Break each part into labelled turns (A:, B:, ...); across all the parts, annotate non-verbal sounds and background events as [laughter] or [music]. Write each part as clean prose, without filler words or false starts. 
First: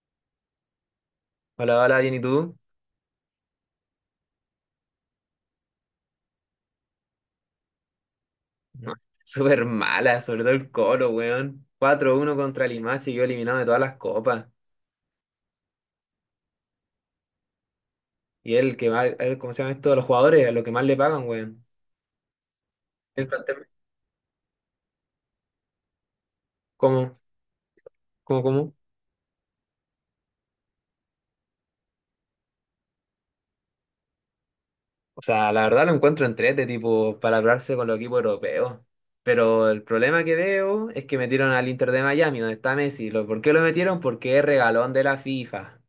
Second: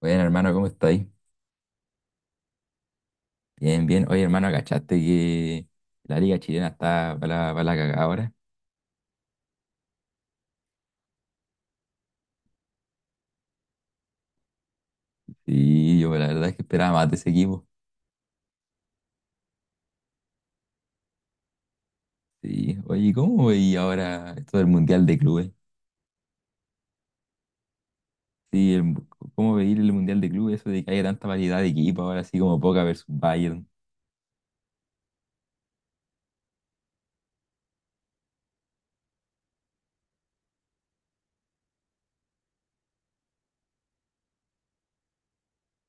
A: Bueno, hermano, ¿cómo estáis?
B: Hola, hola, bien, ¿y tú?
A: Bien, bien. Oye, hermano, ¿cachaste que la liga chilena está para la cagada ahora?
B: No, [laughs] súper mala, sobre todo el Colo, weón. Cuatro uno contra el Limache, yo eliminado de todas las copas.
A: Sí, yo la verdad es que esperaba más de ese equipo.
B: Y él que va, él, ¿cómo se llama esto? A los jugadores, a lo que más le pagan, weón.
A: Sí. Oye, ¿y
B: El
A: ¿cómo
B: plantel-
A: veí ahora esto del Mundial de Clubes?
B: ¿Cómo? ¿Cómo?
A: Sí, el- ¿Cómo veí el Mundial de Clubes? Eso de que haya tanta variedad de equipos ahora, así como Boca versus Bayern.
B: O sea, la verdad lo encuentro entrete, tipo, para hablarse con los equipos europeos. Pero el problema que veo es que metieron al Inter de Miami, donde está Messi. ¿Lo- ¿Por qué lo metieron? Porque es regalón de la FIFA.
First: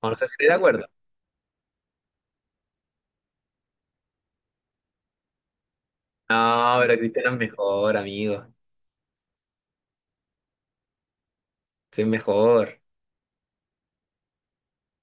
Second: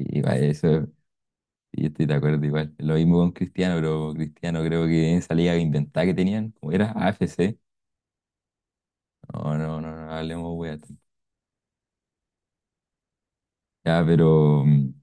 B: O no sé si
A: va,
B: estoy de acuerdo.
A: eso, sí, yo estoy de acuerdo igual. Lo mismo con Cristiano, pero Cristiano creo que en esa liga inventada que tenían, como
B: No,
A: era
B: pero Cristiano es
A: AFC.
B: mejor, amigo.
A: No, no, no, no hablemos, wea.
B: Sí, es mejor.
A: Ya, pero...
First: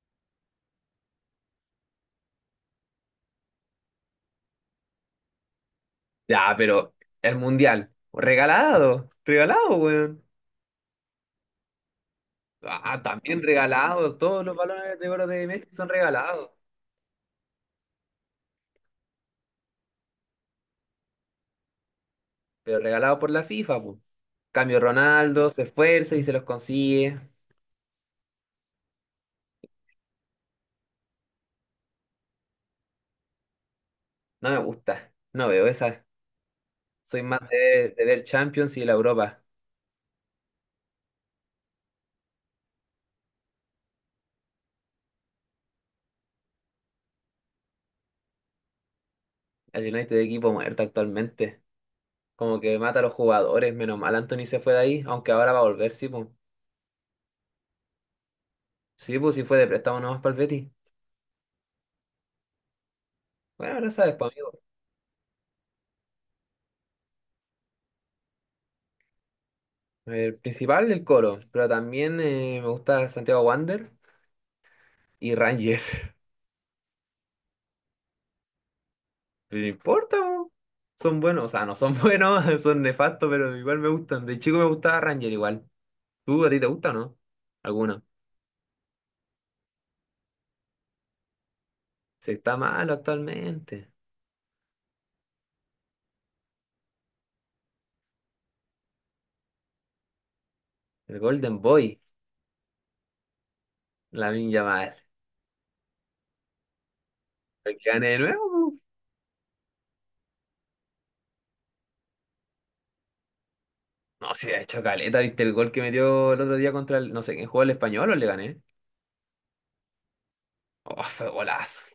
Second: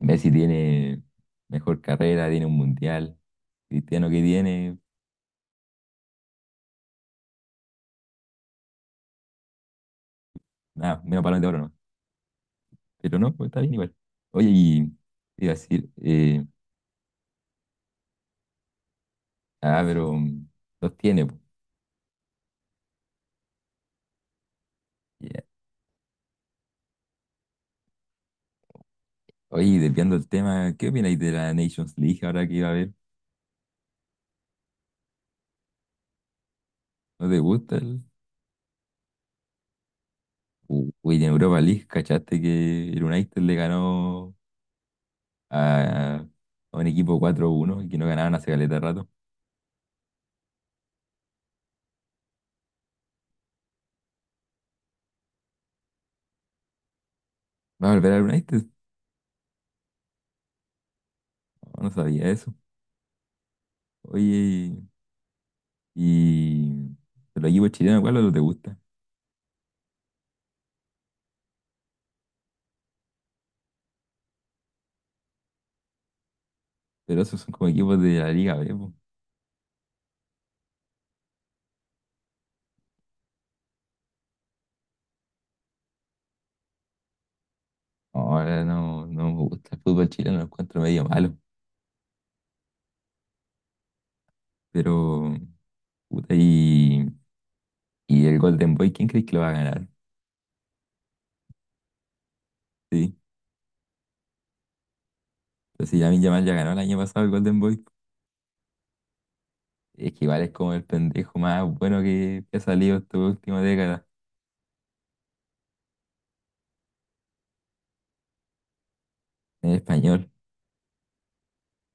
A: Messi tiene mejor carrera, tiene un mundial. Cristiano que tiene,
B: Ya, pero el mundial, regalado, regalado, weón.
A: nada, menos balón de oro, ¿no?
B: Ah,
A: Pero no,
B: también
A: pues está bien igual.
B: regalado, todos
A: Oye,
B: los
A: y
B: balones de oro
A: te
B: de
A: iba a
B: Messi son
A: decir,
B: regalados,
A: ah, pero mm, los tiene, pues.
B: pero regalados por la FIFA, pues. Cambio
A: Ya.
B: Ronaldo, se esfuerza y se los consigue.
A: Oye, y desviando el tema, ¿qué opináis de la Nations League ahora que iba a haber?
B: No me gusta, no veo esa. Soy
A: ¿No te
B: más
A: gusta
B: de,
A: el?
B: de ver Champions y la Europa.
A: U- Uy, en Europa League, ¿cachaste que el United le ganó a, a un equipo 4-1 y que no ganaban hace caleta de rato?
B: El United de equipo muerto actualmente. Como que mata a los jugadores, menos mal Anthony se fue de ahí, aunque ahora va a volver, sí, pues.
A: ¿Va a volver al United?
B: Sí, pues, si fue de préstamo nomás para el Betis.
A: No, no sabía eso.
B: Bueno, ahora sabes, pues, amigo.
A: Oye, y los equipos chilenos, ¿cuál no te gusta?
B: El principal, el Colo, pero también me gusta Santiago Wander y Ranger.
A: Pero esos son como equipos de la Liga B, po.
B: [laughs] Pero no importa, po. Son buenos, o sea, no son [laughs] buenos, son nefastos, pero igual me gustan. De chico me gustaba Ranger igual. ¿Tú a ti te gusta o no? ¿Alguno?
A: Ahora no, no me gusta el fútbol chileno, lo encuentro medio malo.
B: Se está malo actualmente.
A: Pero, puta, y el Golden Boy, ¿quién crees que lo va a ganar?
B: El Golden Boy,
A: Sí.
B: la Yamal.
A: Entonces Lamine Yamal ya ganó el año pasado el Golden
B: El
A: Boy.
B: que gane de nuevo, po.
A: Es que igual es como el pendejo más bueno que ha salido esta última década
B: No, si ha hecho caleta, ¿viste el gol que metió el otro día contra el, no sé quién jugó el español o le gané?
A: en español.
B: Oh, fue golazo.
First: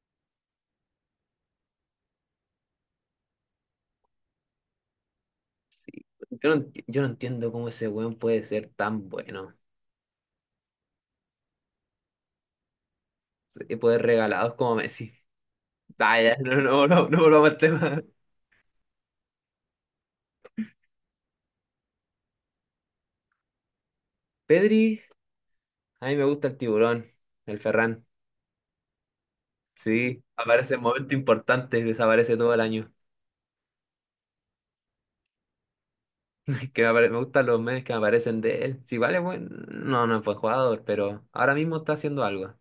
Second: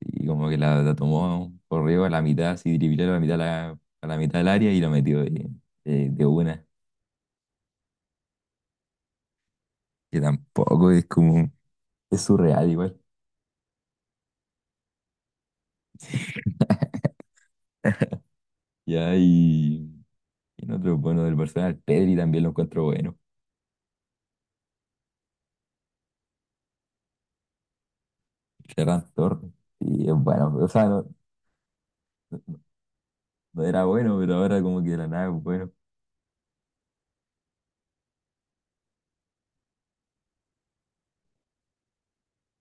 A: Y como que la tomó corrió a la mitad, así dribló a la mitad, a la mitad del área y lo metió
B: Sí.
A: de
B: Yo no,
A: una.
B: enti- yo no entiendo cómo ese weón puede ser tan bueno.
A: Que tampoco es como. Es surreal igual.
B: Y poder regalados como Messi. Ah, ya, no, volvamos al tema.
A: Ya, y en otro bueno del personal, Pedri también lo encuentro bueno.
B: Pedri, a mí me gusta el tiburón, el Ferran.
A: Ferran Torres, y es
B: Sí,
A: bueno. O
B: aparece en
A: sea, no,
B: momentos importantes, desaparece todo el año.
A: no era bueno, pero ahora como que de la nada es bueno.
B: [laughs] Me gustan los memes que me aparecen de él. Si vale, bueno, no, no fue jugador, pero ahora mismo está haciendo algo.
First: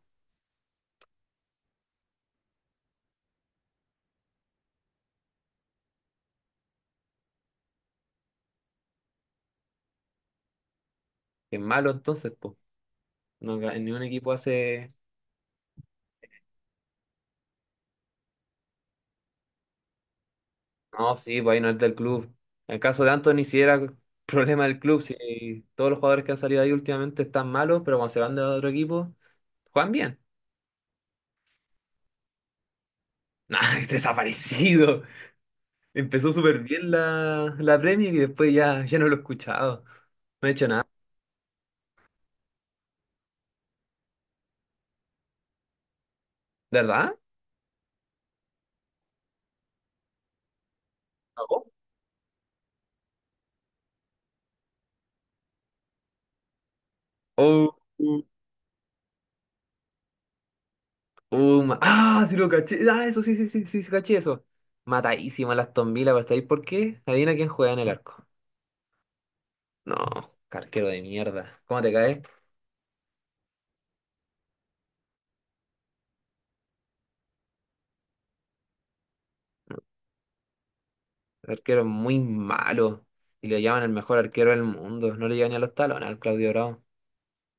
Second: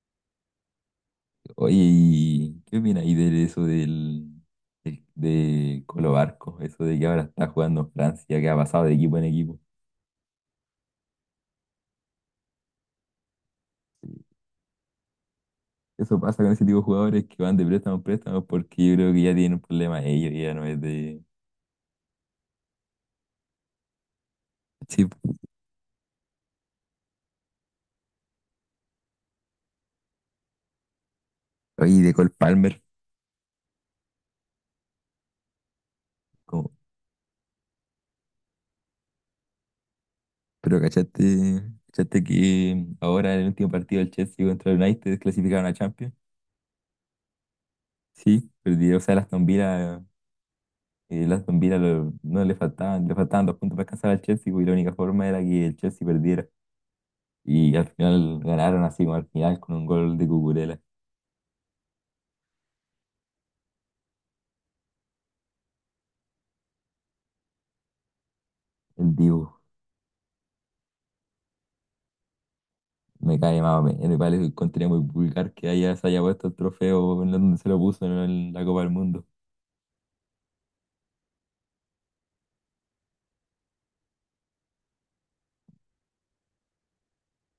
A: Oye, ¿y qué opinas ahí de eso de Colo Barco? Eso de que ahora está jugando en Francia, que ha pasado de equipo en equipo.
B: Que es malo entonces, pues. No, ga- ningún equipo hace...
A: Eso pasa con ese tipo de jugadores que van de préstamo en préstamo porque yo creo que ya tienen un problema ellos, ya no es
B: No,
A: de...
B: sí, pues ahí no es del club. En el caso de Anthony, sí era [laughs] problema del club.
A: Sí,
B: Si todos los jugadores que han salido ahí últimamente están malos, pero cuando se van de otro equipo, juegan bien.
A: oye, y de Cole Palmer.
B: Nah, [laughs] es desaparecido. Empezó súper bien la Premier y después ya, ya no lo he escuchado. No he hecho
A: Pero
B: nada.
A: cachaste, cachaste que ahora en el último partido del Chelsea contra el United clasificaron a Champions.
B: ¿De ¿Verdad?
A: Sí, perdieron, o sea, el
B: ¿Cagó?
A: Aston Villa no le faltaban, le faltaban 2 puntos para alcanzar al Chelsea, pues, y la única forma era que el Chelsea perdiera.
B: Oh,
A: Y al final ganaron así como al final con un gol de Cucurella.
B: oh, ma- ah, sí lo caché. Ah, eso sí, sí, sí, sí, sí, caché eso. Matadísima las Aston Villa, pero está ahí. ¿Por qué? Adivina quién juega en el arco.
A: El Dibu
B: No, qué arquero de mierda. ¿Cómo te cae?
A: me cae más o menos, me parece un contenido muy vulgar que haya, se haya puesto el trofeo en donde se lo puso, ¿no?, en la Copa del Mundo.
B: El arquero es muy malo. Y le llaman el mejor arquero del mundo. No le llegan ni a los talones al Claudio Bravo.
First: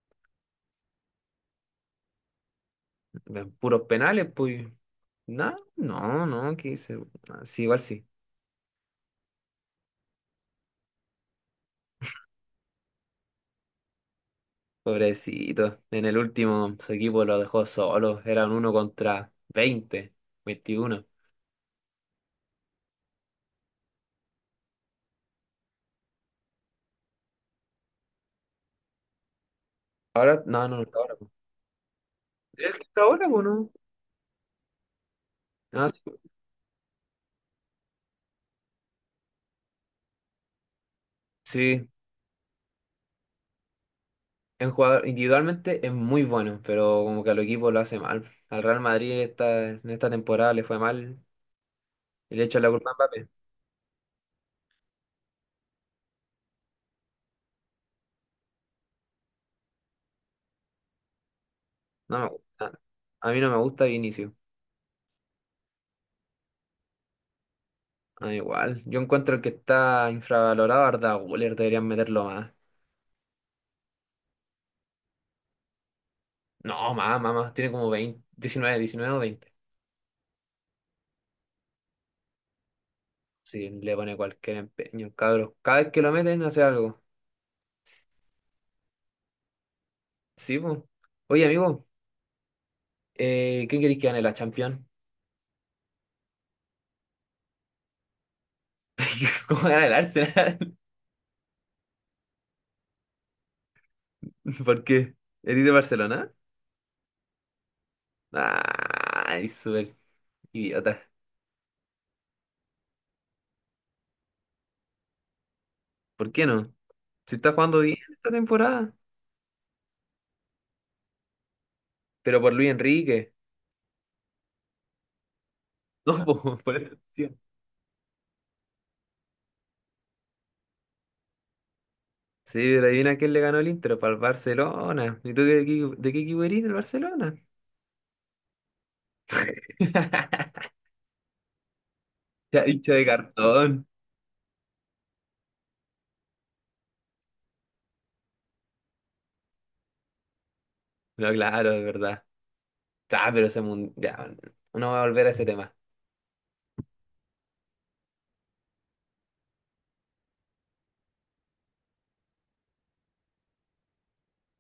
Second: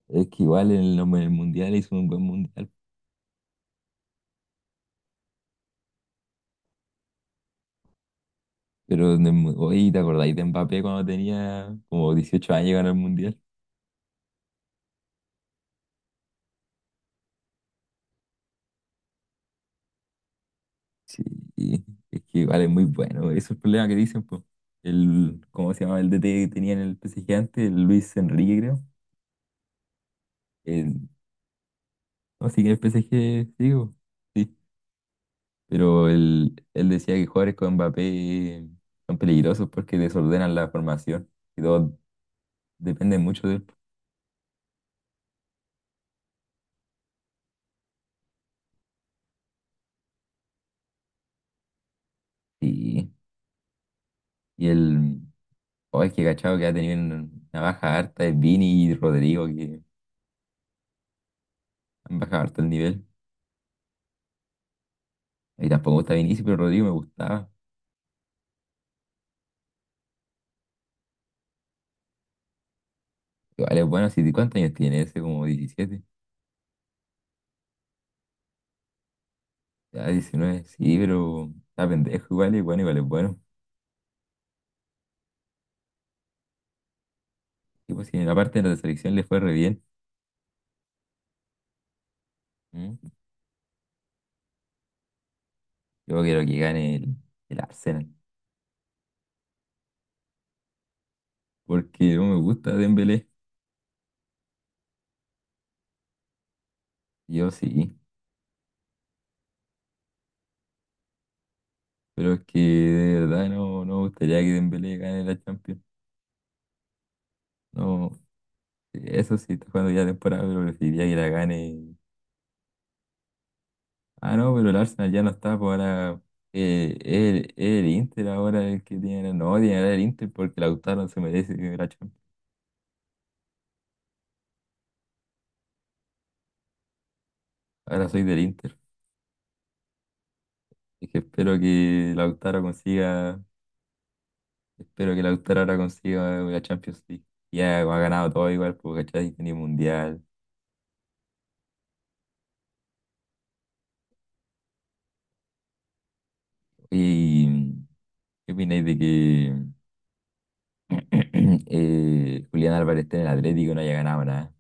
A: Es que igual en en el Mundial hizo un buen Mundial.
B: De puros penales, pues. No, que se... sí, igual sí.
A: Pero, en el oye, ¿te acordáis de Mbappé cuando tenía como 18 años y ganó el Mundial?
B: Pobrecito. En el último su equipo lo dejó solo. Eran uno contra 20 veintiuno.
A: Sí, es que igual es muy bueno. Eso es el problema que dicen, pues. El, ¿cómo se llama? El DT que tenía en el PSG antes, el Luis Enrique, creo.
B: Ahora, no está
A: El,
B: ahora. Po.
A: no, sí que
B: ¿Es
A: el
B: que está ahora po,
A: PSG,
B: no?
A: digo, sí.
B: Ah, sí.
A: Pero él decía que jugadores con Mbappé son peligrosos porque desordenan la formación. Y
B: Sí.
A: todo depende mucho de él.
B: Es un jugador individualmente es muy bueno, pero como que al equipo lo hace mal. Al Real Madrid esta, en esta temporada le fue mal y le echan la culpa a
A: Y,
B: Mbappé.
A: y el, oh, es que cachado que ha tenido una baja harta es Vini y Rodrigo, que
B: No
A: han
B: me
A: bajado harto el
B: gusta.
A: nivel.
B: A mí no me gusta Vinicius.
A: Y tampoco está Vinicius, pero Rodrigo me gustaba.
B: Ah, igual. Yo encuentro que está infravalorado Arda Güler. Deberían meterlo más.
A: Igual es bueno, si ¿cuántos años tiene ese? Como 17.
B: No, más, más, más. Tiene como 20, 19, 19 o 20.
A: Ya 19 sí, pero está pendejo igual, y bueno, igual es bueno.
B: Si le pone cualquier empeño, cabros. Cada vez que lo meten hace algo.
A: Y pues si en la parte de la selección le fue re bien.
B: Sí, po. Oye, amigo,
A: ¿Mm?
B: ¿quién queréis que gane la Champions?
A: Yo quiero que gane el Arsenal.
B: [laughs] ¿Cómo gana el Arsenal?
A: Porque no me gusta Dembélé,
B: [laughs] ¿Por qué? ¿Eres de Barcelona?
A: yo sí.
B: Ay, súper idiota.
A: Pero es que de verdad no, no me gustaría que Dembélé gane la Champions.
B: ¿Por qué no? Si está jugando bien
A: No,
B: esta temporada.
A: eso sí, está jugando ya temporada, pero preferiría que la gane.
B: Pero por Luis Enrique. [laughs]
A: Ah, no, pero el Arsenal ya no está, pues ahora
B: No, po, por esta opción.
A: el Inter, ahora el que tiene, no, tiene que ganar el Inter porque Lautaro no se merece que la Champions.
B: Sí, pero adivina quién le ganó el Inter, para el Barcelona. ¿Y tú de qué equipo eres del Barcelona?
A: Ahora soy del Inter,
B: [laughs]
A: y que espero que Lautaro
B: Ya, hincha de
A: consiga,
B: cartón.
A: espero que Lautaro ahora consiga la Champions League. Ya ha ganado todo igual, porque ¿cachai? Tiene Mundial.
B: No, claro, es verdad. Ah, pero ese mundial. No voy a volver a ese tema.
A: ¿Y qué opináis de que [clears throat] Julián Álvarez esté en el Atlético y no haya ganado nada?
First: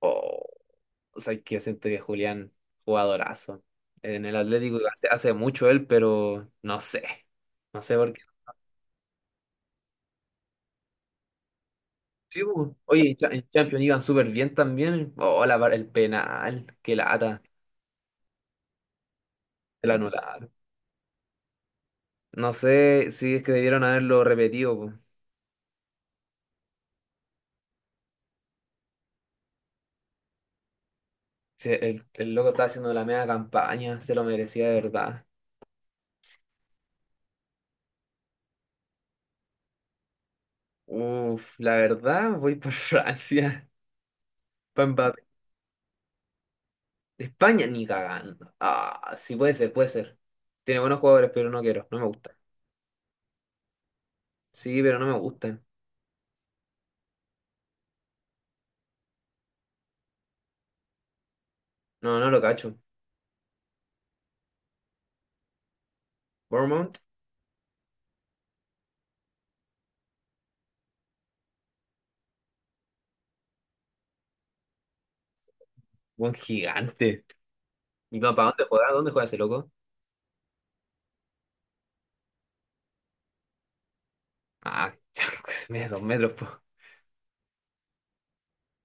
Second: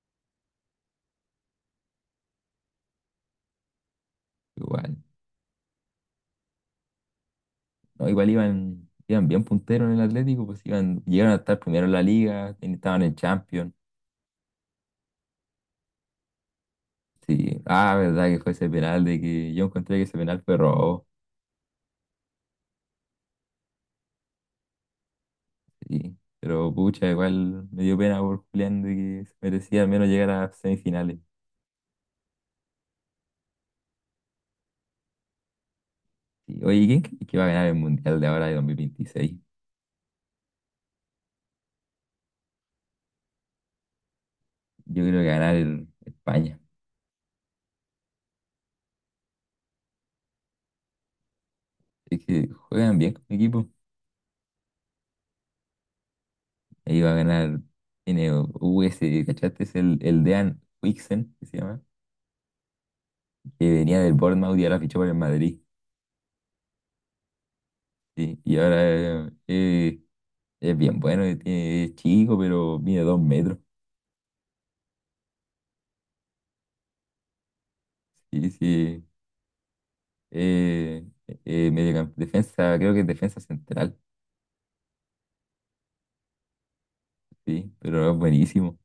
B: Oh, o sea, que siento que Julián, jugadorazo. En el Atlético
A: Igual.
B: hace mucho él, pero no sé. No sé
A: No,
B: por qué.
A: igual iban, iban bien punteros en el Atlético, pues iban, llegaron a estar primero en la
B: Sí,
A: liga,
B: po.
A: estaban
B: Oye,
A: en
B: en
A: Champions.
B: Champions iban súper bien también. Oh, la var- el penal. Qué lata.
A: Sí. Ah, verdad que fue ese penal de que yo
B: El
A: encontré que ese penal
B: anular.
A: fue robo.
B: No sé si es que debieron haberlo repetido. Po.
A: Sí. Pero pucha, igual me dio pena por Julián de que se merecía al menos llegar a semifinales.
B: Si el loco estaba haciendo la media campaña. Se lo merecía de verdad.
A: Sí. Oye, ¿quién crees que va a ganar el Mundial de ahora de 2026?
B: Uf, la verdad, voy por [laughs] Francia.
A: Yo
B: Pa'
A: creo que va a ganar España.
B: de España ni cagando. Ah, sí puede ser, puede ser. Tiene buenos jugadores, pero no quiero, no me
A: Es
B: gustan.
A: que juegan bien con mi equipo.
B: Sí, pero no me gustan.
A: Ahí va a ganar, tiene U S, ¿cachaste? Es el Dean Huijsen, que se llama,
B: No, no lo cacho.
A: que venía del Bournemouth y ahora fichó por el Madrid.
B: Bournemouth,
A: Sí, y ahora es bien bueno, es chico, pero mide 2 metros.
B: buen gigante. ¿Y no, para
A: Sí,
B: dónde juega?
A: sí.
B: ¿Dónde juega ese loco?
A: Eh, defensa, creo que es defensa central,
B: Ah, [laughs] mide dos metros, po.
A: sí, pero es buenísimo.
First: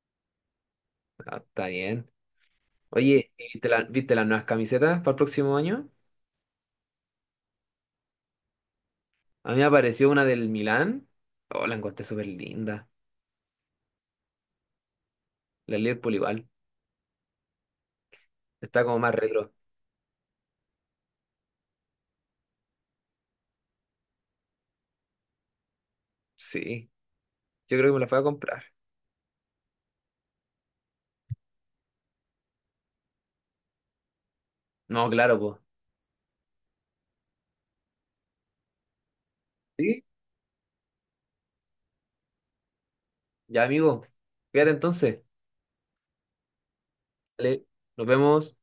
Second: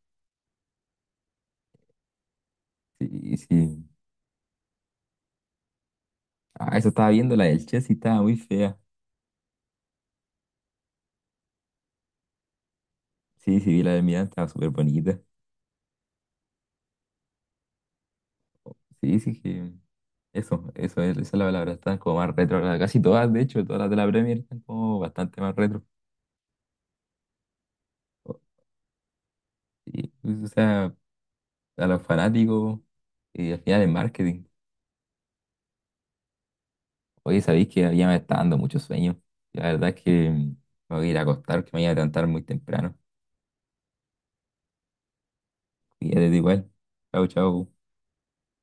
B: Ah, está bien. Oye,
A: Sí, sí.
B: ¿viste las nuevas camisetas para el próximo año?
A: Ah, eso estaba viendo, la del Chelsea estaba muy fea.
B: A mí me apareció una del Milán. Oh, la encontré súper linda.
A: Sí, sí, vi la del Milan, estaba súper bonita.
B: La Liverpool igual. Está como más
A: Sí, sí,
B: retro.
A: que esa es la palabra, están como más retro. Casi todas, de hecho, todas las de la Premier están como bastante más retro.
B: Sí, yo creo que me la voy a comprar.
A: Sí, o sea, a los fanáticos, y al final es marketing.
B: No, claro, pues.
A: Oye, sabéis que ya me está dando mucho sueño. La verdad es
B: Sí,
A: que me voy a ir a acostar, que me voy a levantar muy temprano.
B: ya amigo. Fíjate entonces.
A: Y ya te digo igual. Chau,
B: Dale,
A: chau.
B: nos vemos.